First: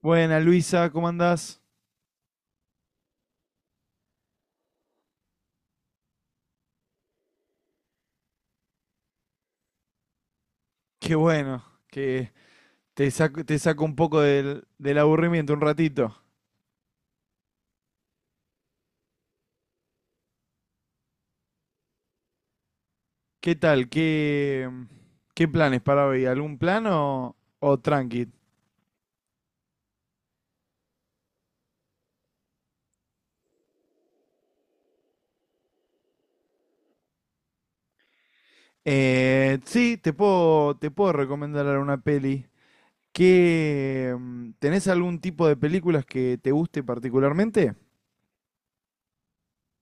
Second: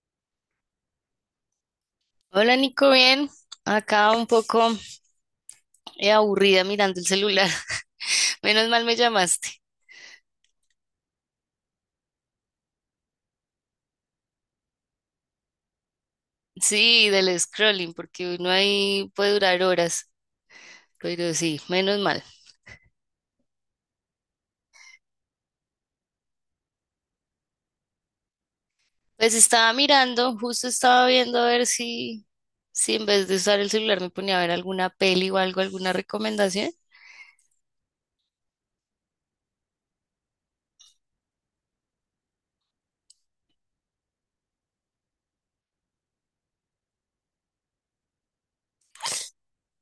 Buena, Luisa, ¿cómo andás? Hola Nico, bien. Acá un poco aburrida mirando el celular. Menos mal me llamaste. Qué bueno, que te saco un poco del aburrimiento un ratito. Sí, del scrolling, porque uno ahí puede durar horas, pero sí, menos mal. ¿Qué tal? ¿ qué planes para hoy? ¿Algún plan o tranqui? Pues estaba mirando, justo estaba viendo a ver si en vez de usar el celular me ponía a ver alguna peli o algo, alguna recomendación. Sí, te puedo recomendar una peli. ¿Tenés algún tipo de películas que te guste particularmente?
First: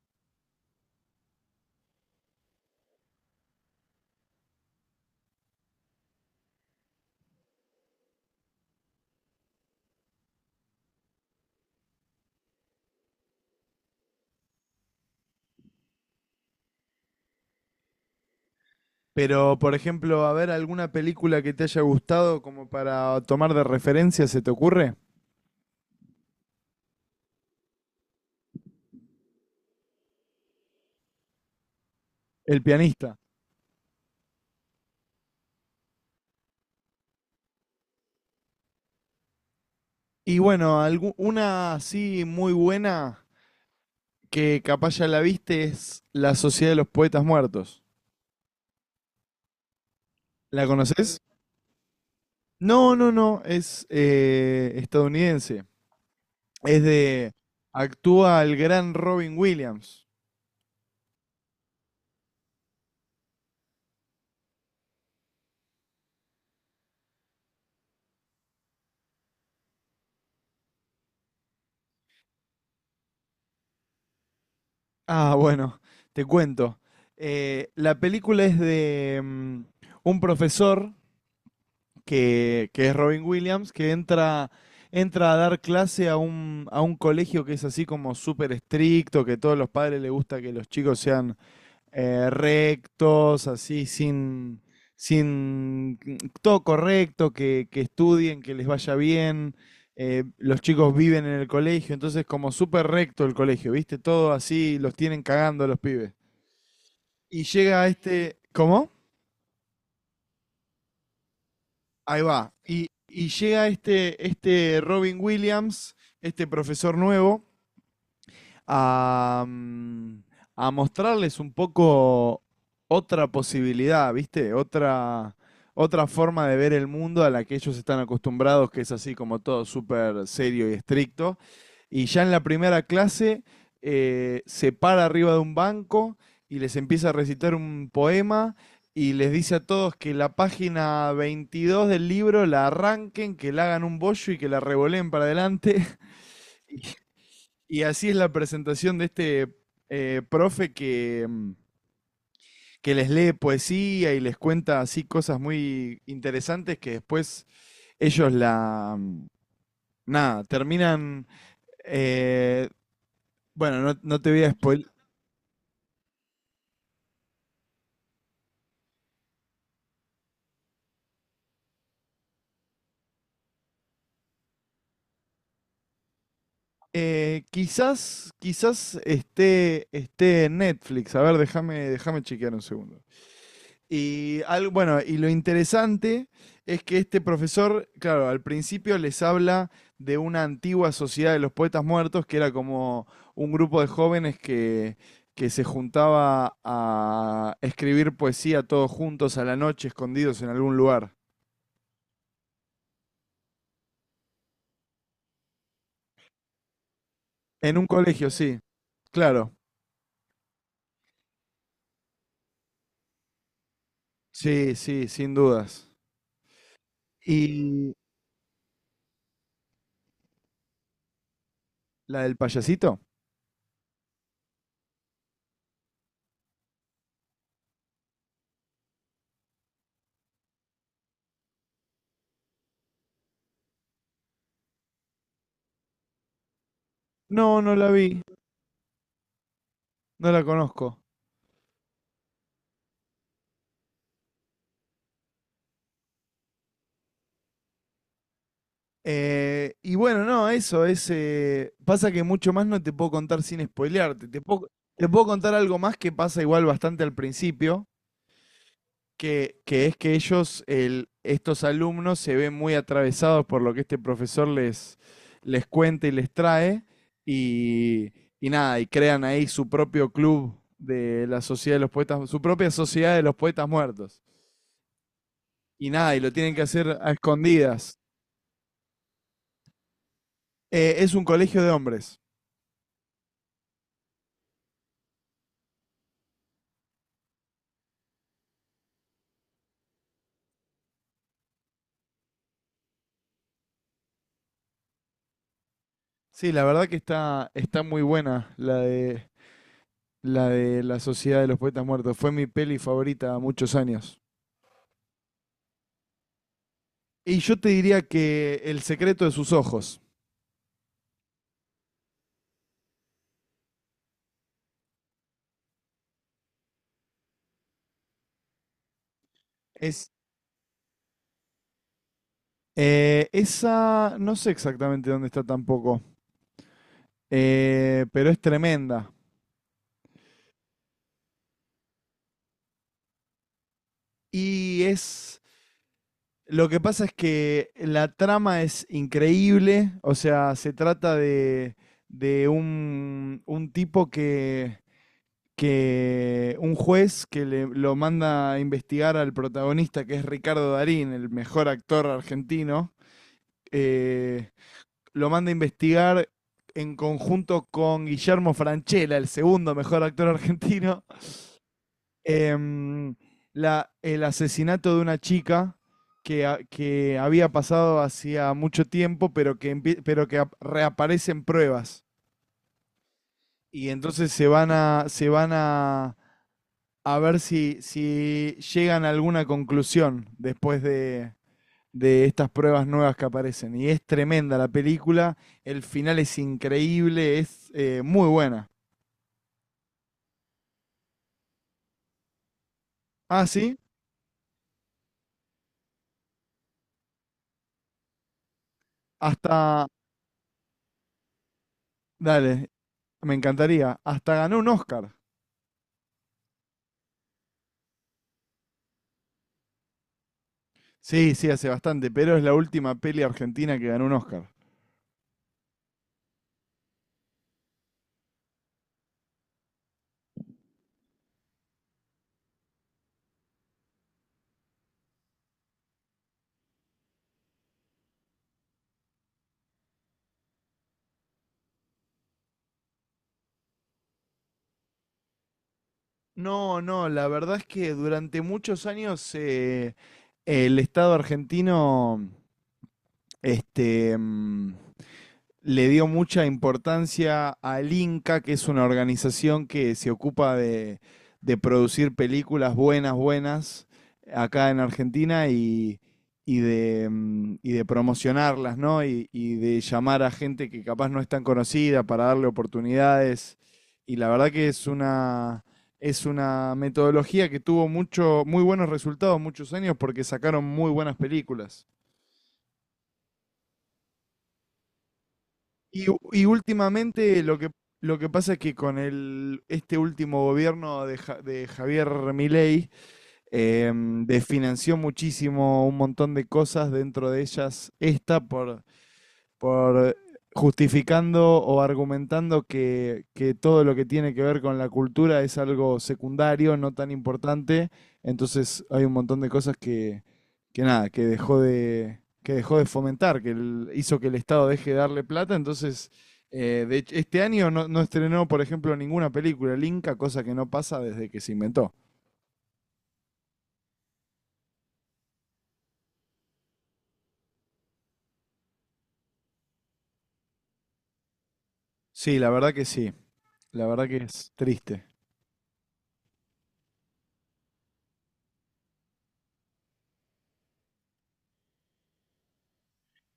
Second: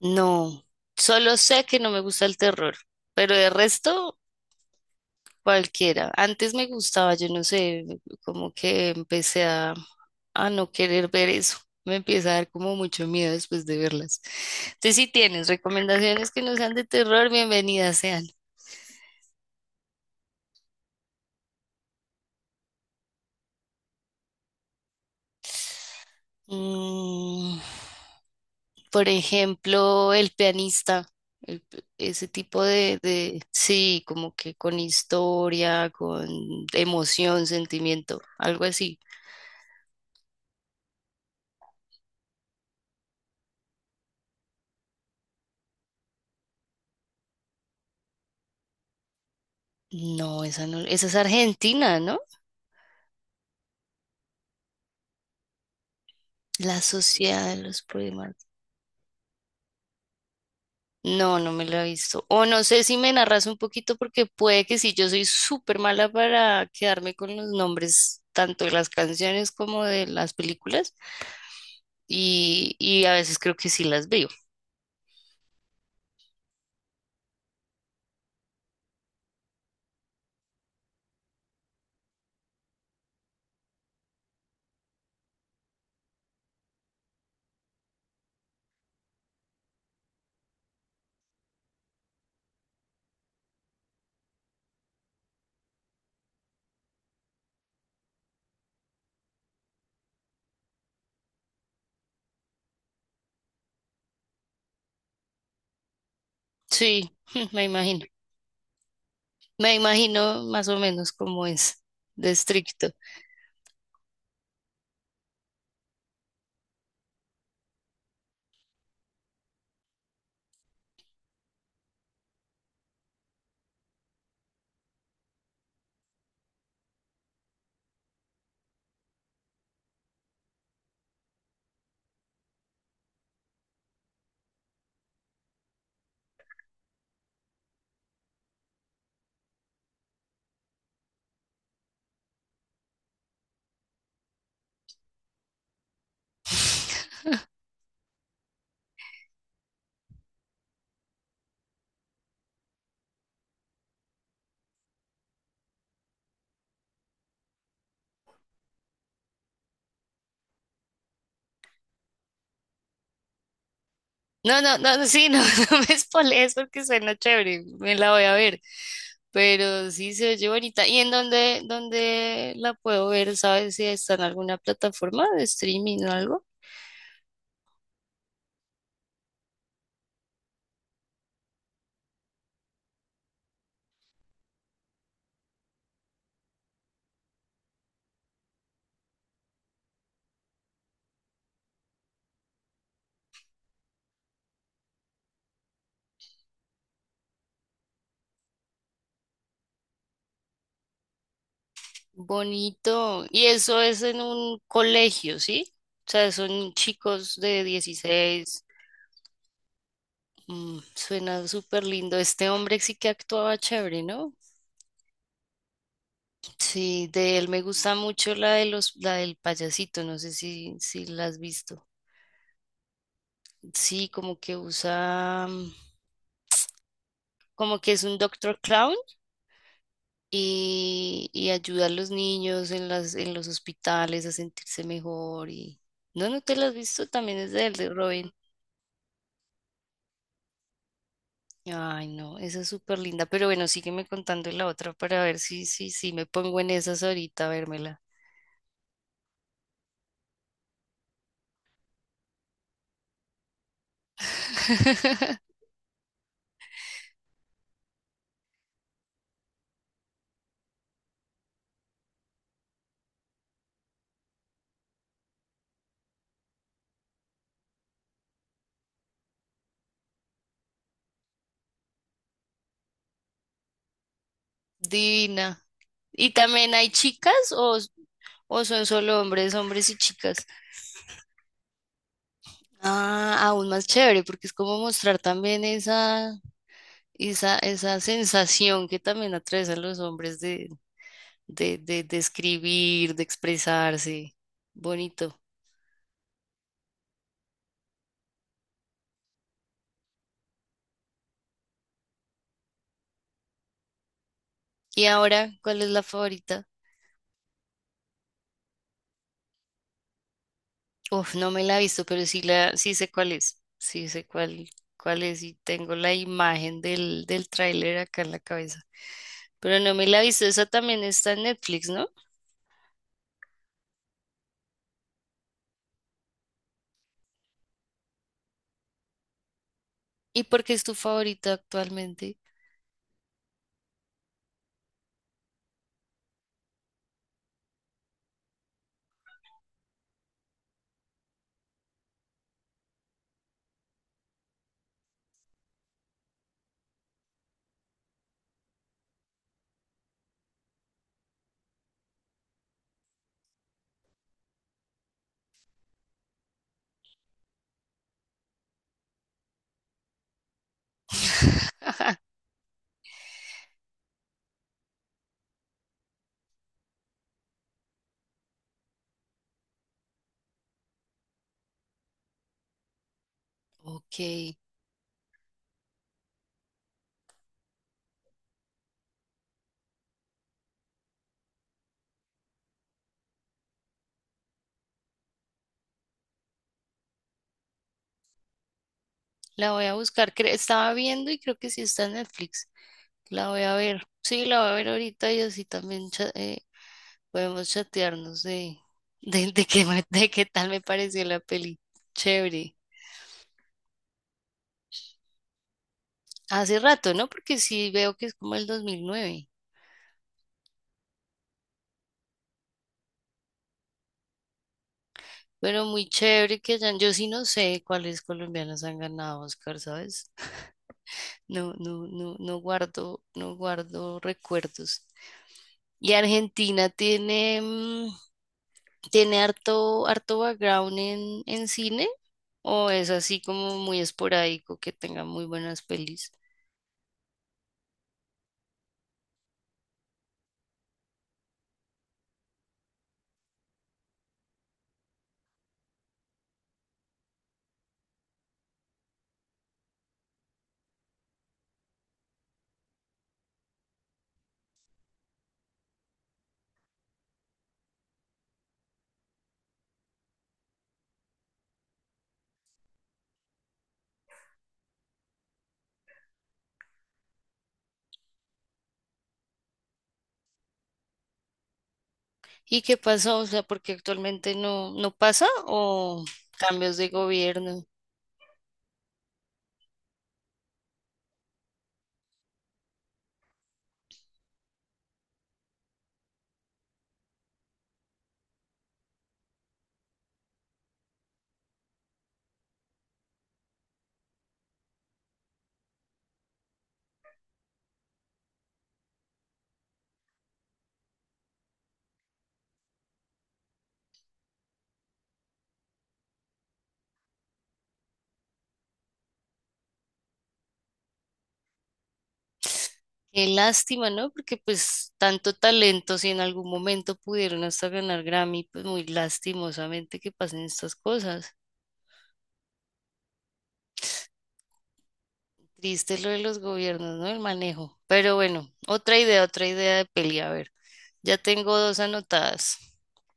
No, solo sé que no me gusta el terror, pero de resto, cualquiera. Antes me gustaba, yo no sé, como que empecé a no querer ver eso. Me empieza a dar como mucho miedo después de verlas. Entonces, si tienes recomendaciones que no sean de terror, bienvenidas sean. Pero, por ejemplo, a ver, alguna película que te haya gustado como para tomar de referencia, ¿se te ocurre? Mm, por ejemplo, El pianista, el- ese El tipo de, pianista. de, sí, como que con historia, con emoción, sentimiento, algo así. Y bueno, una así muy buena que capaz ya la viste es La Sociedad de los Poetas Muertos. No, ¿La esa no, esa es conoces? Argentina, ¿no? No, es estadounidense. La Es de... sociedad de los poemas. Actúa el gran Robin Williams. No, no me la he visto. O no sé si me narras un poquito porque puede que sí, yo soy súper mala para quedarme con los nombres tanto de las canciones como de las películas y a veces creo que sí las veo. Ah, bueno, te cuento. La película es de un profesor que es Robin Williams, que entra, entra a dar clase a a un colegio que es así como súper estricto, que a todos los padres les gusta que los chicos sean rectos, así sin todo correcto, que estudien, que les vaya bien. Los chicos viven en el colegio, entonces como súper recto el colegio, ¿viste? Todo así, los tienen cagando los pibes. Sí, Y me llega imagino. este... ¿Cómo? Me imagino más o menos cómo es Ahí de va. Estricto. Y llega este Robin Williams, este profesor nuevo, a, mm, a mostrarles un poco otra posibilidad, ¿viste? Otra forma de ver el mundo a la que ellos están acostumbrados, que es así como todo súper serio y estricto. Y ya en la primera clase se para arriba de un banco y les empieza a recitar un poema y les dice a todos que la página 22 del libro la arranquen, que la hagan un bollo y que la revoleen para adelante. Y y así es la presentación de este profe que les lee poesía y les cuenta así cosas muy interesantes que después ellos la... mm, Nada, terminan... eh, bueno, no te voy a No, no, spoiler. no, no, sí, no, no me spoilees porque suena chévere, me la voy a ver. Pero sí se oye bonita. ¿Y en dónde la puedo ver? ¿Sabes si está en alguna plataforma de streaming o algo? Quizás esté en Netflix. A ver, déjame chequear un segundo. Y lo interesante es que este profesor, claro, al principio les habla de una antigua sociedad de los poetas muertos, que era como un grupo de jóvenes que se juntaba a escribir poesía todos juntos a la noche, escondidos en algún lugar. Bonito. Y eso es en un colegio, ¿sí? O sea, son chicos de En un colegio, sí, 16. claro. Suena súper lindo. Este hombre sí que actuaba chévere, ¿no? Sí, sí, sin dudas. Sí, de él me ¿Y gusta mucho la de la del payasito, no sé si la has visto. la del payasito? Sí, como que usa, como que es un Doctor Clown y ayuda a los niños en en los hospitales a sentirse mejor y. No, no te la has visto, también No, es de él, no de la vi, Robin. no la conozco. Ay, no, esa es súper linda, pero bueno, sígueme contando la otra para ver si, si, si me pongo en esas ahorita a vérmela. Y bueno, no, eso es. Pasa que mucho más no te puedo contar sin spoilearte. Te puedo contar algo más que pasa igual bastante al principio, que es que estos alumnos, se ven muy atravesados por lo que este profesor les cuenta y les trae. Y, y nada, y crean ahí su propio club de la Sociedad de los Poetas, su propia Sociedad de los Poetas Muertos. Divina. Y nada, y lo ¿Y tienen que también hacer hay a chicas escondidas. o son solo hombres, hombres y chicas? Es un colegio de hombres. Ah, aún más chévere, porque es como mostrar también esa sensación que también atraviesan los hombres de escribir, de expresarse. Bonito. Sí, la verdad que está muy buena la de La Sociedad de los Poetas Muertos. Fue mi peli favorita muchos años. ¿Y ahora cuál es la favorita? Y yo te diría que El secreto de sus ojos. Uf, no me la he visto, pero sí sí sé cuál es. Sí sé cuál es y tengo la imagen del tráiler acá en la cabeza. Pero no me Es, la he visto, esa también está en Netflix, ¿no? Esa, no sé exactamente dónde está tampoco, pero es tremenda. ¿Y por qué es tu favorita actualmente? Y es, lo que pasa es que la trama es increíble, o sea, se trata de un tipo que un juez que le, lo manda a investigar al protagonista, que es Ricardo Darín, el mejor actor argentino, eh, lo manda a investigar en conjunto con Guillermo Francella, el segundo mejor actor argentino, em, el asesinato de una chica que había pasado hacía mucho tiempo, pero pero que reaparecen pruebas. Y Ok, entonces se van a ver si, si llegan a alguna conclusión después de estas pruebas nuevas que aparecen. Y es tremenda la película, el final es increíble, es muy buena. la voy a buscar. Estaba viendo y creo que sí está en Netflix. Ah, La voy a sí, ver. Sí, la voy a ver ahorita y así también podemos chatearnos de qué, hasta, de qué tal me pareció la peli. Dale, Chévere. me encantaría, hasta ganó un Oscar. Hace rato, ¿no? Porque sí veo que es como el 2009. Sí, sí, hace bastante, pero es la última peli argentina que ganó un Oscar. Pero muy chévere que hayan, yo sí no sé cuáles colombianos han ganado Oscar, ¿sabes? No, no, no, no guardo recuerdos. Y Argentina tiene, tiene harto, harto background en cine, o es así como muy esporádico que tenga muy buenas pelis. No, no, la verdad es que durante muchos años el Estado argentino, este, mm, le dio mucha importancia al Inca, que es una organización que se ocupa de producir películas buenas, buenas, acá en Argentina y, y de promocionarlas, ¿no? Y de llamar a gente que capaz no es tan conocida para darle oportunidades. Y la verdad que es una metodología que tuvo mucho, muy buenos resultados muchos años porque sacaron muy buenas películas. ¿Y qué pasó? O sea, porque actualmente no, no pasa Y, u- o y cambios de últimamente lo gobierno. lo que pasa es que con este último gobierno de Javier Milei desfinanció muchísimo un montón de cosas, dentro de ellas esta, por justificando o argumentando que todo lo que tiene que ver con la cultura es algo secundario, no tan importante. Entonces hay un montón de cosas que nada, que dejó de fomentar, hizo que el Estado deje de darle plata. Entonces, de hecho, este año no estrenó, por ejemplo, ninguna película el Inca, cosa que no pasa desde que se inventó. Qué lástima, ¿no? Porque pues tanto talento, si en algún momento pudieron hasta ganar Grammy, pues muy lastimosamente que pasen estas cosas. Sí, la verdad que sí. La verdad que es triste. Triste lo de los gobiernos, ¿no? El manejo. Pero bueno, otra idea de peli. A ver, ya tengo dos anotadas.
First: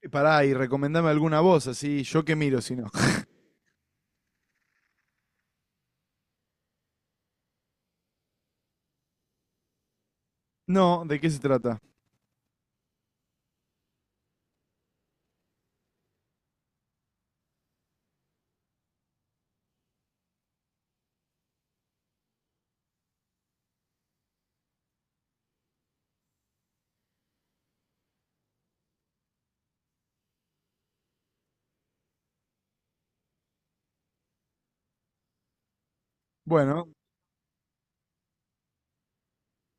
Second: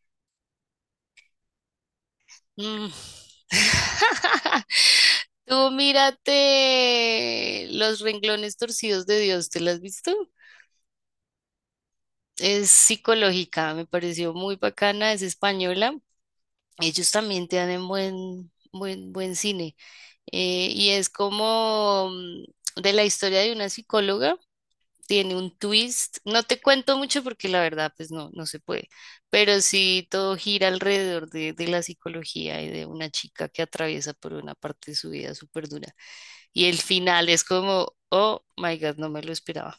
Pará, y recomendame alguna voz, así yo que miro, si no. Mm. Tú mírate Los renglones torcidos de Dios, ¿te las has visto? No, ¿de qué se trata? Es psicológica, me pareció muy bacana, es española. Ellos también te dan en buen, buen, buen cine. Y es como de la historia de una psicóloga, tiene un twist. No te cuento mucho porque la verdad, pues no, no se puede. Pero sí todo gira alrededor de la psicología y de una chica que atraviesa por una parte de su vida súper dura. Y el Bueno, final es como, oh my God, no me lo esperaba.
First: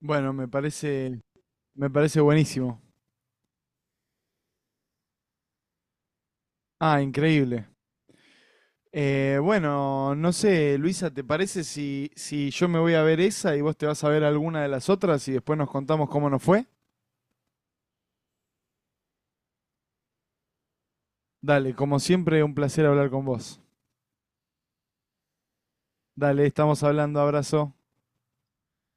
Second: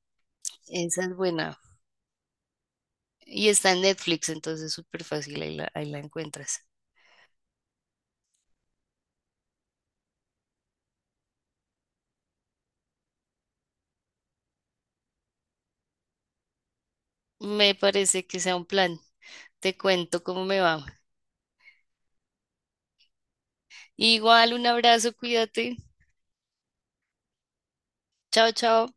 bueno, me Esa es parece, buena. me parece buenísimo. Y está en Netflix, entonces súper fácil, ahí ahí la encuentras. Ah, increíble. Bueno, no sé, Luisa, ¿te parece si, si yo me voy a ver esa y vos te vas a ver alguna de las otras y después nos contamos cómo nos fue? Me parece que sea un plan. Te cuento cómo me va. Dale, como siempre, un placer hablar con vos. Igual, un abrazo, cuídate. Dale, estamos hablando, abrazo. Chao, chao.